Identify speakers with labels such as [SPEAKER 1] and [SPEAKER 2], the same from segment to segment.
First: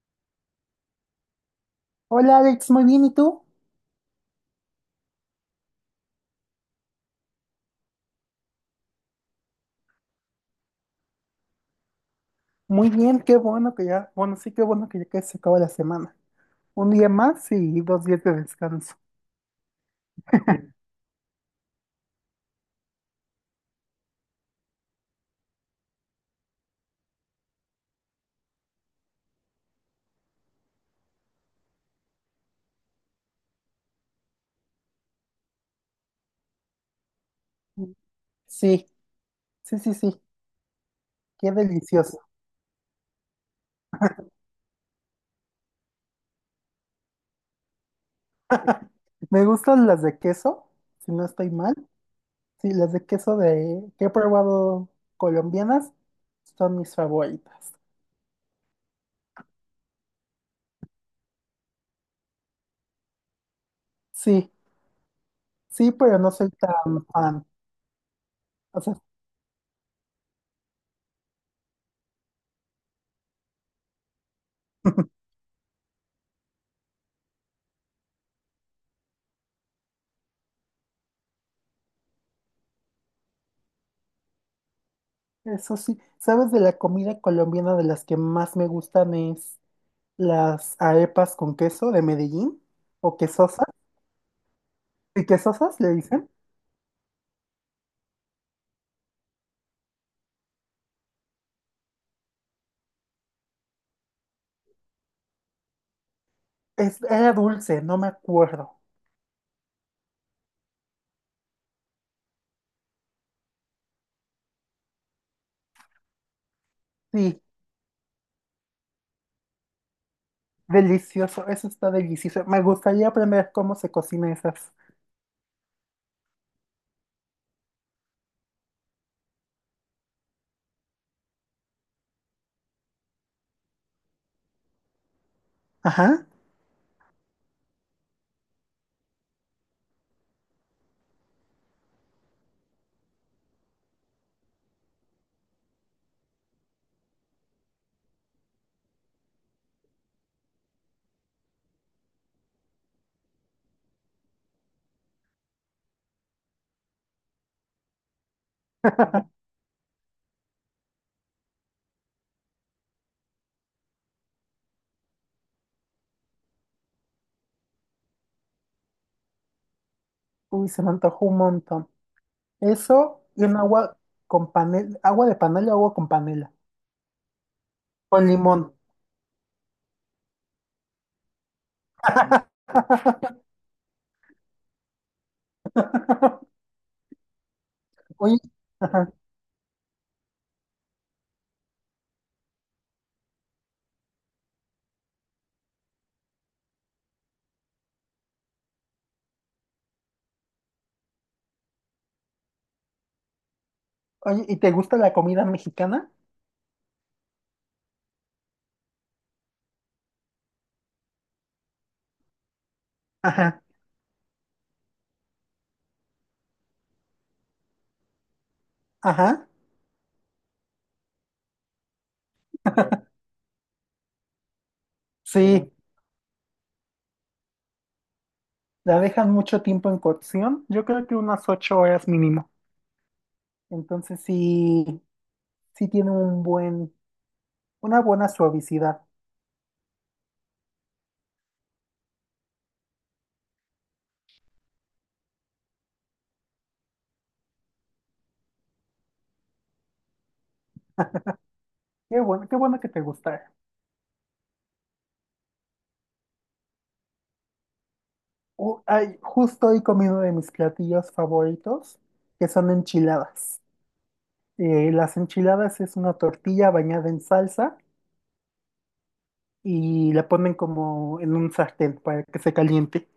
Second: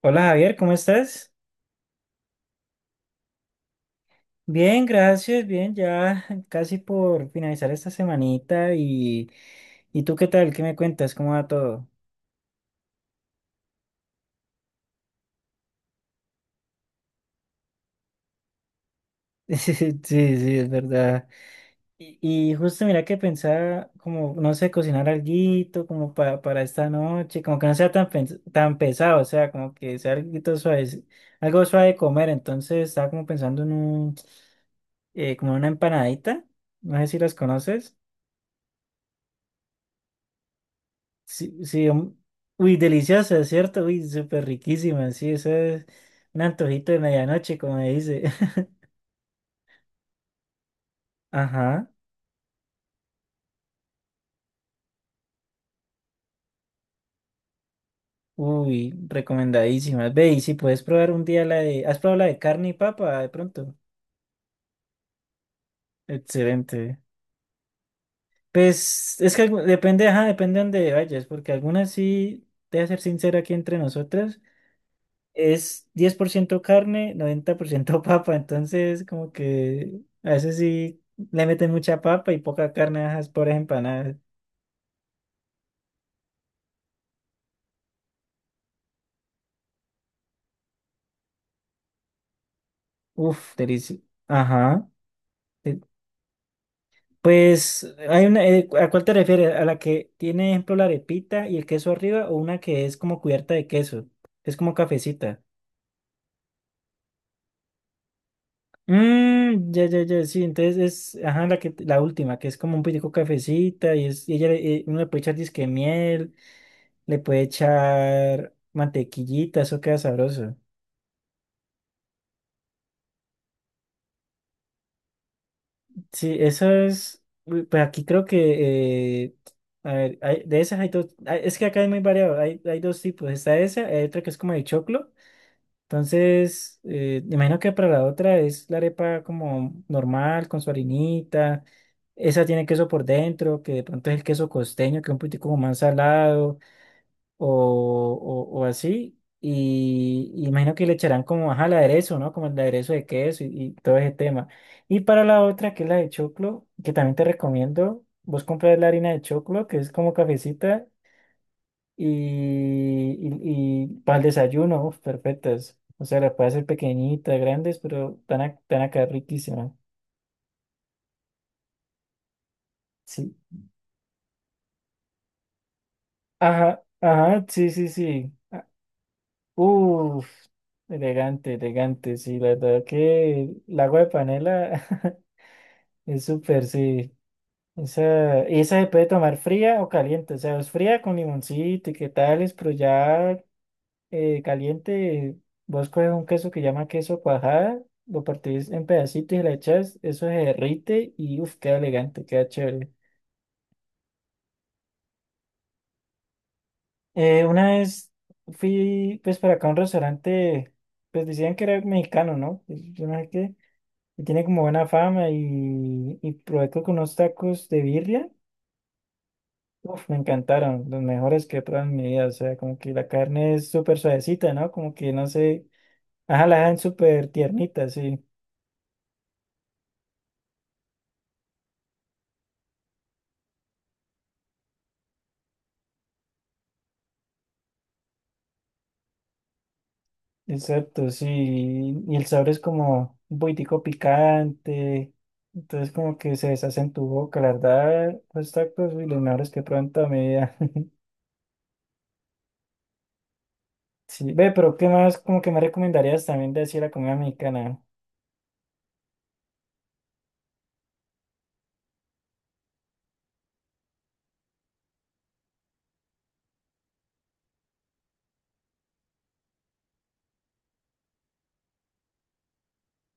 [SPEAKER 1] Hola Javier, ¿cómo estás?
[SPEAKER 2] Hola Alex, muy bien, ¿y tú?
[SPEAKER 1] Bien, gracias, bien, ya casi por finalizar esta semanita ¿y tú qué tal? ¿Qué me cuentas? ¿Cómo va todo?
[SPEAKER 2] Muy bien, qué bueno que ya, bueno, sí, qué bueno que ya casi se acaba la semana. Un día más y dos días de descanso.
[SPEAKER 1] Sí, sí, sí, es verdad. Y, y justo mira que pensaba como, no sé, cocinar alguito como para esta noche, como que no sea tan, tan pesado, o sea, como que sea alguito suave, algo suave de comer, entonces estaba como pensando en un como una empanadita, no sé si las conoces.
[SPEAKER 2] Sí, sí, sí, sí, qué
[SPEAKER 1] Sí, sí,
[SPEAKER 2] delicioso.
[SPEAKER 1] uy, deliciosa, ¿cierto? Uy, súper riquísima, sí, eso es un antojito de medianoche, como me dice.
[SPEAKER 2] Me gustan las de queso, si no estoy mal.
[SPEAKER 1] Ajá,
[SPEAKER 2] Sí, las de queso de que he probado colombianas son mis favoritas.
[SPEAKER 1] uy, recomendadísima. Ve, y si puedes probar un día la de, ¿has probado la de carne y papa de pronto?
[SPEAKER 2] Sí, sí, pero no soy
[SPEAKER 1] Excelente.
[SPEAKER 2] tan fan. O sea,
[SPEAKER 1] Pues, es que depende, ajá, depende de dónde vayas, porque algunas sí, te voy a ser sincera aquí entre nosotras, es 10% carne, 90% papa, entonces como que a veces sí le meten mucha papa y poca carne, ajá, es por empanadas.
[SPEAKER 2] eso sí, ¿sabes de la comida colombiana de las que más me gustan es? Las arepas con queso de Medellín, o
[SPEAKER 1] Uf,
[SPEAKER 2] quesosas,
[SPEAKER 1] delicioso. Ajá.
[SPEAKER 2] y
[SPEAKER 1] Eh,
[SPEAKER 2] quesosas le dicen.
[SPEAKER 1] Pues, hay una, ¿a cuál te refieres? ¿A la que tiene, ejemplo, la arepita y el queso arriba o una que es como cubierta de queso? Es como cafecita.
[SPEAKER 2] Es, era dulce, no me acuerdo.
[SPEAKER 1] Mmm, ya, ya, ya, sí. Entonces es, ajá, la que, la última, que es como un poquitico cafecita y ella, uno le puede echar disque miel, le
[SPEAKER 2] Sí,
[SPEAKER 1] puede echar mantequillita, eso queda sabroso.
[SPEAKER 2] delicioso, eso está delicioso. Me gustaría aprender cómo se cocina esas.
[SPEAKER 1] Sí, eso es, uy, pues aquí creo que, a ver, de esas hay dos, es que acá es muy variado, hay dos tipos, está esa, hay otra que es como de choclo,
[SPEAKER 2] Ajá.
[SPEAKER 1] entonces, me imagino que para la otra es la arepa como normal, con su harinita, esa tiene queso por dentro, que de pronto es el queso costeño, que es un poquitico como más salado, o así. Y imagino que le echarán como ajá, el aderezo, ¿no? Como el aderezo de queso y todo ese tema. Y para la otra, que es la de choclo, que también te recomiendo, vos compras la harina de choclo, que es como cafecita, y, y para el desayuno, uf, perfectas. O sea, las puedes hacer pequeñitas, grandes, pero van a quedar riquísimas.
[SPEAKER 2] Uy, se me antojó un montón. Eso
[SPEAKER 1] Sí.
[SPEAKER 2] y un agua con panela, agua de panela, agua con panela,
[SPEAKER 1] Ajá, ajá, sí, sí,
[SPEAKER 2] con
[SPEAKER 1] sí.
[SPEAKER 2] limón.
[SPEAKER 1] Uf, elegante, elegante, sí, la verdad que el agua de panela es súper, sí.
[SPEAKER 2] Oye,
[SPEAKER 1] Esa, y esa se puede
[SPEAKER 2] ajá.
[SPEAKER 1] tomar fría o caliente, o sea, es fría con limoncito y qué tales, pero ya caliente, vos coges un queso que llama queso cuajada, lo partís en pedacitos y le echas, eso se derrite y uf, queda elegante, queda chévere.
[SPEAKER 2] Oye, ¿y te gusta la comida mexicana?
[SPEAKER 1] Una vez fui pues para acá a un restaurante, pues decían que era mexicano, ¿no? Pues, yo no sé qué.
[SPEAKER 2] Ajá,
[SPEAKER 1] Y tiene como buena fama y probé creo unos tacos de birria.
[SPEAKER 2] ajá,
[SPEAKER 1] Uf, me encantaron, los mejores que he probado en mi vida. O sea, como que la carne es súper suavecita, ¿no? Como que no sé.
[SPEAKER 2] sí.
[SPEAKER 1] Ajá, la dejan súper tiernita, sí.
[SPEAKER 2] La dejan mucho tiempo en cocción, yo creo que unas 8 horas mínimo. Entonces sí, sí tiene un buen, una buena suavicidad.
[SPEAKER 1] Exacto, sí. Y el sabor es como un poquitico picante. Entonces, como que se deshace en tu boca, la verdad. Los tacos y los mejores que he probado en toda mi vida.
[SPEAKER 2] Qué bueno que te gustara.
[SPEAKER 1] Sí, ve, pero ¿qué más? Como que me recomendarías también de así la comida mexicana.
[SPEAKER 2] Ay, justo hoy comí uno de mis platillos favoritos, que son enchiladas. Las enchiladas es una tortilla bañada en salsa y la ponen como en un sartén para que se caliente.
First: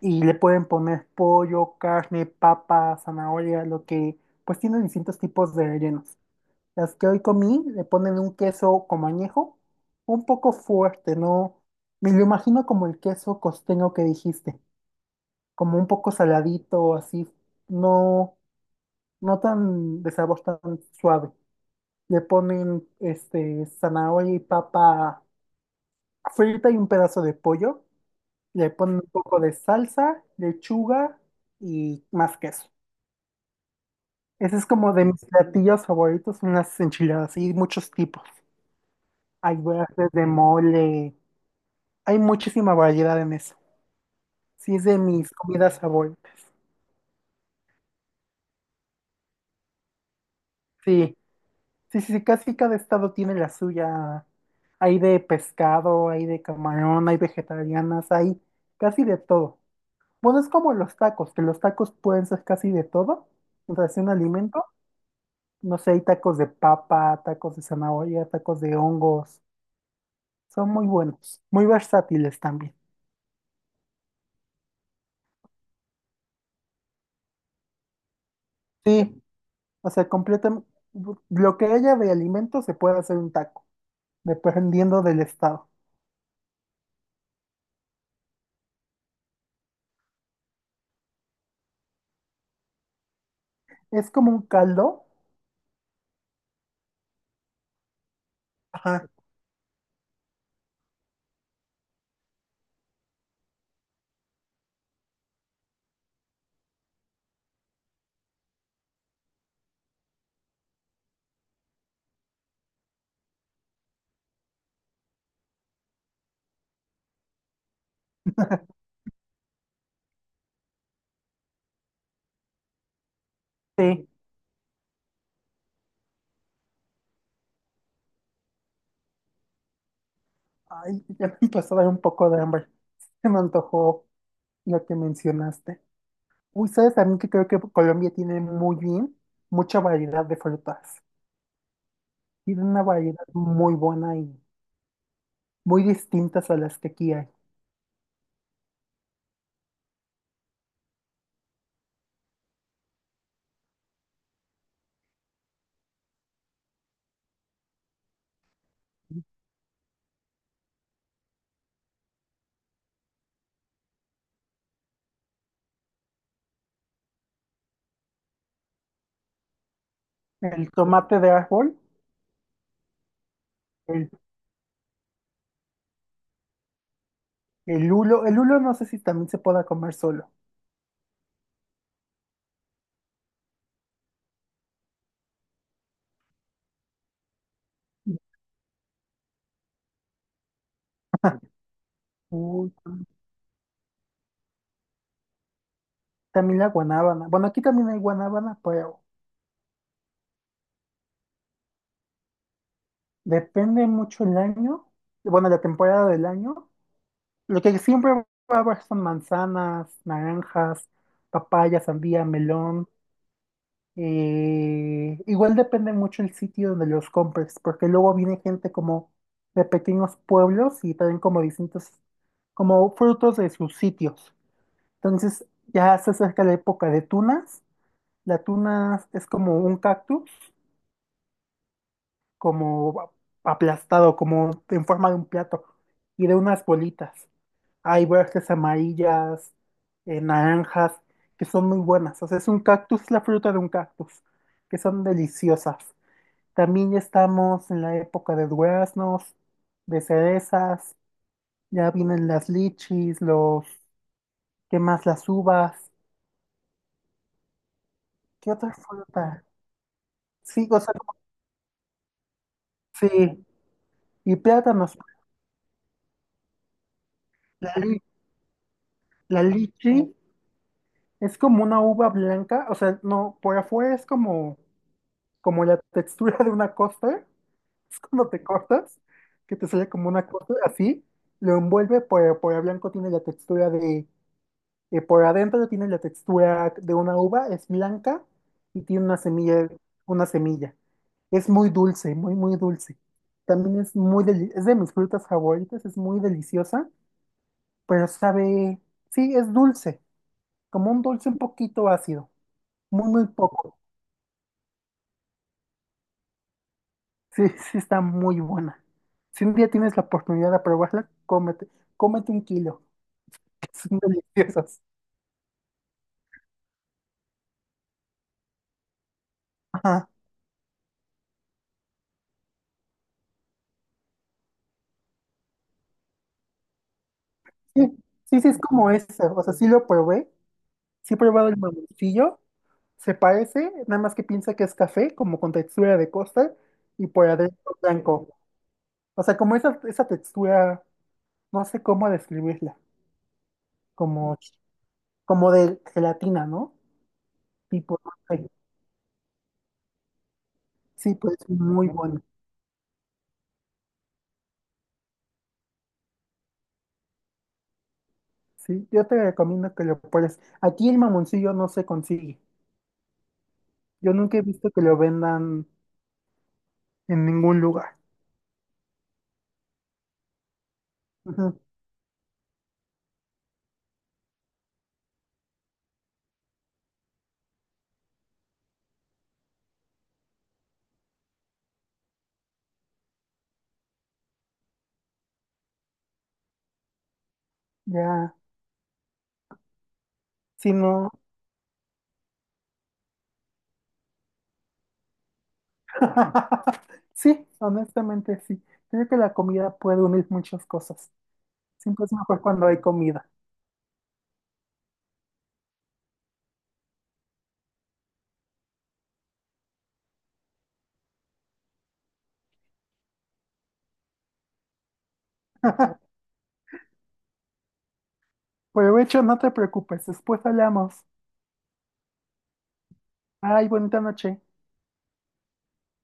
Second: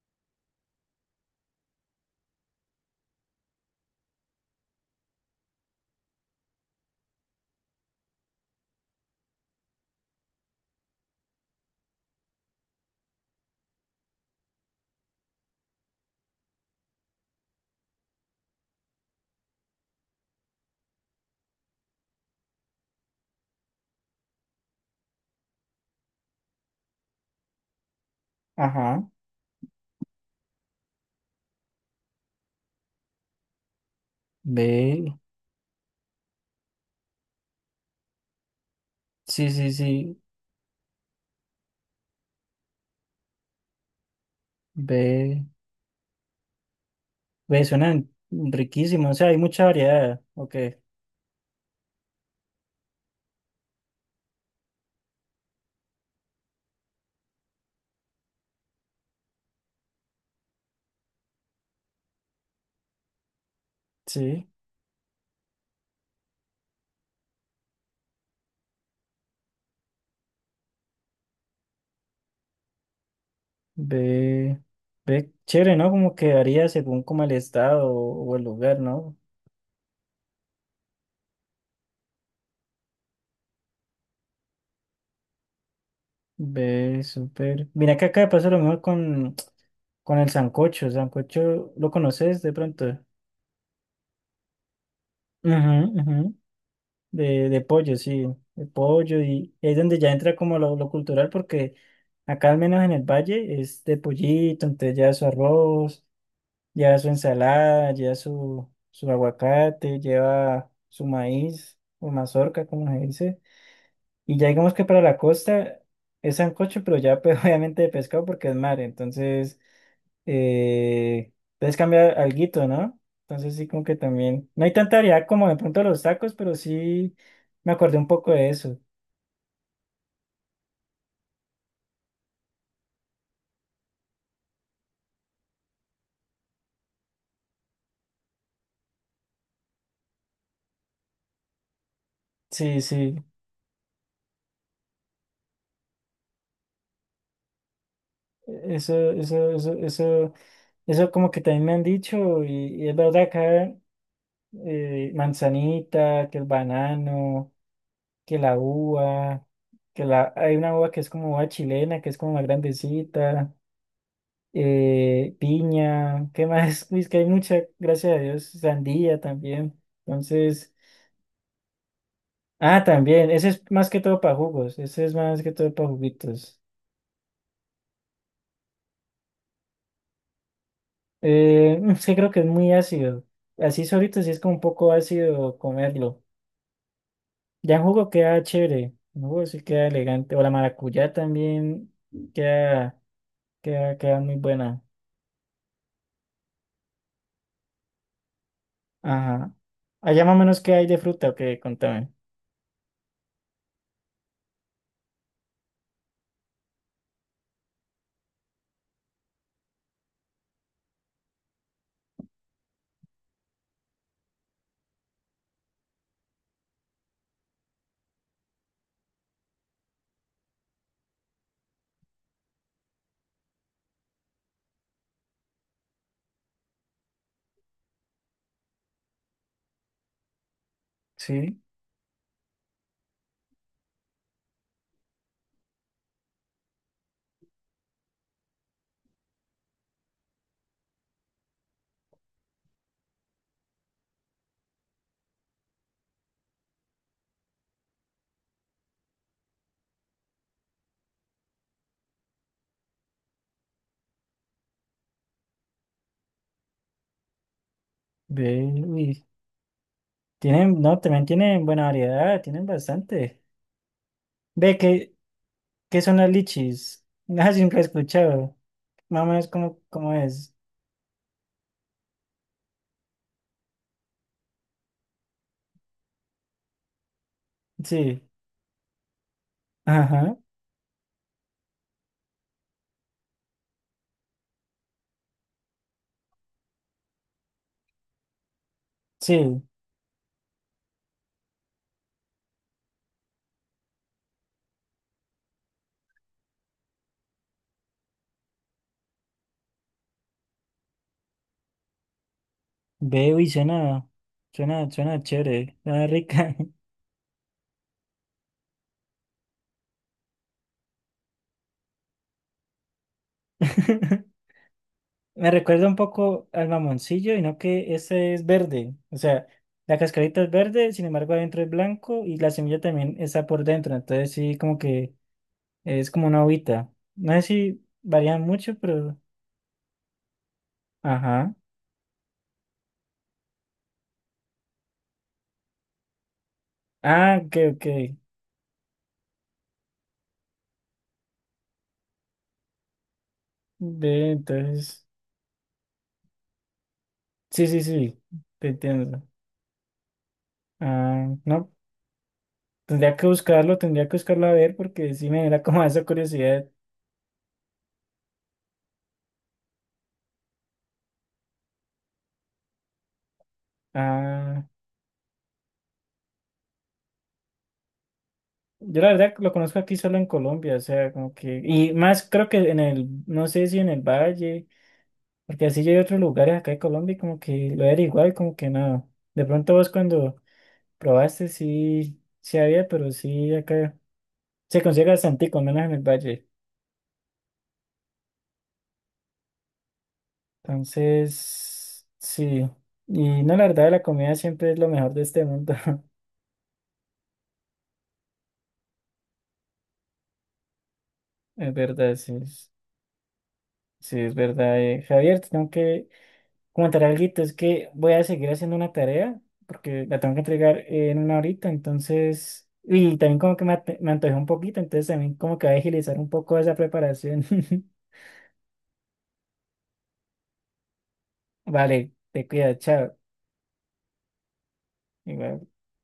[SPEAKER 2] Y le pueden poner pollo, carne, papa, zanahoria, lo que, pues tiene distintos tipos de rellenos. Las que hoy comí le ponen un queso como añejo, un poco fuerte, ¿no? Me lo imagino como el queso costeño que dijiste, como un poco saladito, así, no, no tan de sabor tan suave. Le ponen este zanahoria y papa frita y un pedazo de pollo. Le ponen
[SPEAKER 1] Ajá.
[SPEAKER 2] un poco de salsa, lechuga y más queso. Ese es como
[SPEAKER 1] Ve,
[SPEAKER 2] de mis platillos favoritos, son las enchiladas y muchos tipos.
[SPEAKER 1] sí,
[SPEAKER 2] Hay
[SPEAKER 1] sí,
[SPEAKER 2] verdes
[SPEAKER 1] sí.
[SPEAKER 2] de mole. Hay muchísima variedad en eso. Sí, es de mis
[SPEAKER 1] Ve,
[SPEAKER 2] comidas favoritas.
[SPEAKER 1] ve suenan riquísimo, o sea, hay mucha variedad, ok,
[SPEAKER 2] Sí, sí, sí, sí, casi cada estado tiene la suya. Hay de pescado, hay de camarón, hay vegetarianas, hay casi de todo. Bueno, es como los tacos, que los tacos pueden ser casi de todo. O sea, es un
[SPEAKER 1] sí,
[SPEAKER 2] alimento. No sé, hay tacos de papa, tacos de zanahoria, tacos de hongos. Son muy buenos, muy versátiles también.
[SPEAKER 1] ve, ve chévere, ¿no? Como que varía según como el estado o el lugar, ¿no?
[SPEAKER 2] Sí, o sea, completan lo que haya de alimento se puede hacer un taco, dependiendo del estado.
[SPEAKER 1] Ve súper, mira que acá pasa lo mismo con el sancocho, sancocho, ¿lo conoces de pronto?
[SPEAKER 2] Es como un caldo.
[SPEAKER 1] Ujú, ujú, de pollo, sí, de
[SPEAKER 2] Ajá.
[SPEAKER 1] pollo, y es donde ya entra como lo cultural, porque acá al menos en el valle es de pollito, entonces ya su arroz, lleva su ensalada, su aguacate, lleva su maíz o mazorca, como se dice. Y ya digamos que para la costa es sancocho, pero ya pues, obviamente de pescado porque es mar. Entonces, eh, puedes cambiar alguito, ¿no? Entonces sí como que
[SPEAKER 2] Sí.
[SPEAKER 1] también... No hay tanta variedad como de pronto los tacos, pero sí me acordé un poco de eso.
[SPEAKER 2] Ay, ya me empezó a dar un poco de hambre. Se me antojó lo que mencionaste. Uy, ¿sabes también que creo que Colombia tiene muy bien, mucha variedad de frutas? Tiene
[SPEAKER 1] Sí,
[SPEAKER 2] una
[SPEAKER 1] sí.
[SPEAKER 2] variedad muy buena y muy distintas a las que aquí hay.
[SPEAKER 1] Eso, eso, eso, eso, eso como que también me han dicho y es verdad acá manzanita, que el banano, que la uva, hay una uva que es como uva chilena, que es como más grandecita, piña, ¿qué más? Es que hay mucha, gracias a Dios, sandía también.
[SPEAKER 2] El
[SPEAKER 1] Entonces,
[SPEAKER 2] tomate de árbol,
[SPEAKER 1] ah, también, ese es más que
[SPEAKER 2] el,
[SPEAKER 1] todo para jugos, ese es más que todo para juguitos.
[SPEAKER 2] el hulo no sé si también se pueda comer solo.
[SPEAKER 1] Es que creo que es muy ácido. Así solito sí es como un poco ácido comerlo. Ya en jugo queda chévere, en jugo sí queda elegante. O la maracuyá también
[SPEAKER 2] Uy,
[SPEAKER 1] queda, queda muy buena.
[SPEAKER 2] también la guanábana. Bueno, aquí también hay guanábana, pero
[SPEAKER 1] Ajá. Allá más o menos qué hay de fruta, o qué, contame.
[SPEAKER 2] depende mucho el año, bueno, la temporada del año. Lo que siempre va a haber son manzanas, naranjas, papaya, sandía, melón. Igual depende mucho el sitio donde los compres, porque luego viene gente como de pequeños pueblos y traen como distintos, como frutos de sus sitios. Entonces ya se acerca la época de tunas. La tuna es como un cactus,
[SPEAKER 1] Sí,
[SPEAKER 2] como aplastado, como en forma de un plato y de unas bolitas. Hay verdes amarillas, naranjas, que son muy buenas. O sea, es un cactus, la fruta de un cactus, que son deliciosas. También ya estamos en la época de duraznos, de cerezas, ya vienen las lichis, los, ¿qué más? Las uvas. ¿Qué
[SPEAKER 1] ve,
[SPEAKER 2] otra
[SPEAKER 1] uy,
[SPEAKER 2] fruta? Sí,
[SPEAKER 1] tienen,
[SPEAKER 2] o sea,
[SPEAKER 1] no, también tienen buena variedad, tienen
[SPEAKER 2] sí,
[SPEAKER 1] bastante.
[SPEAKER 2] y
[SPEAKER 1] Ve,
[SPEAKER 2] plátanos.
[SPEAKER 1] ¿qué son las lichis? Nada,
[SPEAKER 2] La,
[SPEAKER 1] siempre he
[SPEAKER 2] li-
[SPEAKER 1] escuchado. Más o
[SPEAKER 2] la
[SPEAKER 1] menos
[SPEAKER 2] lichi
[SPEAKER 1] cómo es.
[SPEAKER 2] es como una uva blanca, o sea, no, por afuera es como, como la textura de una costa. Es
[SPEAKER 1] Sí,
[SPEAKER 2] cuando te cortas, que te sale como una
[SPEAKER 1] ajá,
[SPEAKER 2] corte así, lo envuelve por blanco, tiene la textura de, por adentro tiene la textura de una uva, es blanca y tiene una
[SPEAKER 1] sí.
[SPEAKER 2] semilla, una semilla. Es muy dulce, muy, muy dulce. También es muy, deli- es de mis frutas favoritas, es muy deliciosa, pero sabe, sí, es dulce, como un dulce un poquito ácido, muy, muy
[SPEAKER 1] Ve, uy,
[SPEAKER 2] poco.
[SPEAKER 1] suena chévere, suena rica.
[SPEAKER 2] Sí, sí, está muy buena. Si un día tienes la oportunidad de probarla, cómete, cómete un kilo. Son deliciosas.
[SPEAKER 1] Me recuerda un poco al mamoncillo, y no que ese es verde. O sea, la
[SPEAKER 2] Ajá.
[SPEAKER 1] cascarita es verde, sin embargo, adentro es blanco y la semilla también está por dentro. Entonces, sí, como que es como una hojita. No sé
[SPEAKER 2] Sí,
[SPEAKER 1] si
[SPEAKER 2] sí,
[SPEAKER 1] varían
[SPEAKER 2] sí, es
[SPEAKER 1] mucho,
[SPEAKER 2] como eso.
[SPEAKER 1] pero.
[SPEAKER 2] O sea, sí lo probé. Sí he probado
[SPEAKER 1] Ajá.
[SPEAKER 2] el mamoncillo. Se parece, nada más que piensa que es café, como con textura de costa y por
[SPEAKER 1] Ah, ok,
[SPEAKER 2] adentro
[SPEAKER 1] ok.
[SPEAKER 2] blanco. O sea, como esa textura, no sé cómo describirla.
[SPEAKER 1] Ve,
[SPEAKER 2] Como,
[SPEAKER 1] entonces.
[SPEAKER 2] como de gelatina, ¿no?
[SPEAKER 1] Sí, sí,
[SPEAKER 2] Tipo, no
[SPEAKER 1] sí.
[SPEAKER 2] sé.
[SPEAKER 1] Te entiendo.
[SPEAKER 2] Sí,
[SPEAKER 1] Ah,
[SPEAKER 2] pues
[SPEAKER 1] no.
[SPEAKER 2] muy bueno.
[SPEAKER 1] Tendría que buscarlo a ver porque sí me da como esa curiosidad.
[SPEAKER 2] Sí, yo te recomiendo que lo pruebes. Aquí el mamoncillo no se consigue. Yo nunca he
[SPEAKER 1] Ah.
[SPEAKER 2] visto que lo vendan en ningún lugar.
[SPEAKER 1] Yo la verdad lo conozco aquí solo en Colombia, o sea, como
[SPEAKER 2] Ujú.
[SPEAKER 1] que, y más creo que en el, no sé si en el Valle, porque así yo hay otros lugares acá en Colombia y como que lo era igual, como que no. De pronto vos cuando probaste sí, sí había, pero sí acá se consigue bastante, con menos en el Valle.
[SPEAKER 2] Ya, si no.
[SPEAKER 1] Entonces, sí. Y no, la verdad, la comida siempre es lo mejor de este mundo.
[SPEAKER 2] Sí, honestamente sí. Creo que la comida puede unir muchas cosas.
[SPEAKER 1] Es
[SPEAKER 2] Siempre es
[SPEAKER 1] verdad, sí,
[SPEAKER 2] mejor cuando hay comida.
[SPEAKER 1] sí, es verdad. Eh, Javier, te tengo que comentar algo, es que voy a seguir haciendo una tarea porque la tengo que entregar en una horita, entonces, y también como que me, me antojé un poquito, entonces también como que voy a agilizar un poco esa preparación.
[SPEAKER 2] Provecho, no te preocupes, después hablamos.
[SPEAKER 1] Vale, te cuidas, chao.
[SPEAKER 2] Ay, bonita noche.
[SPEAKER 1] Igual.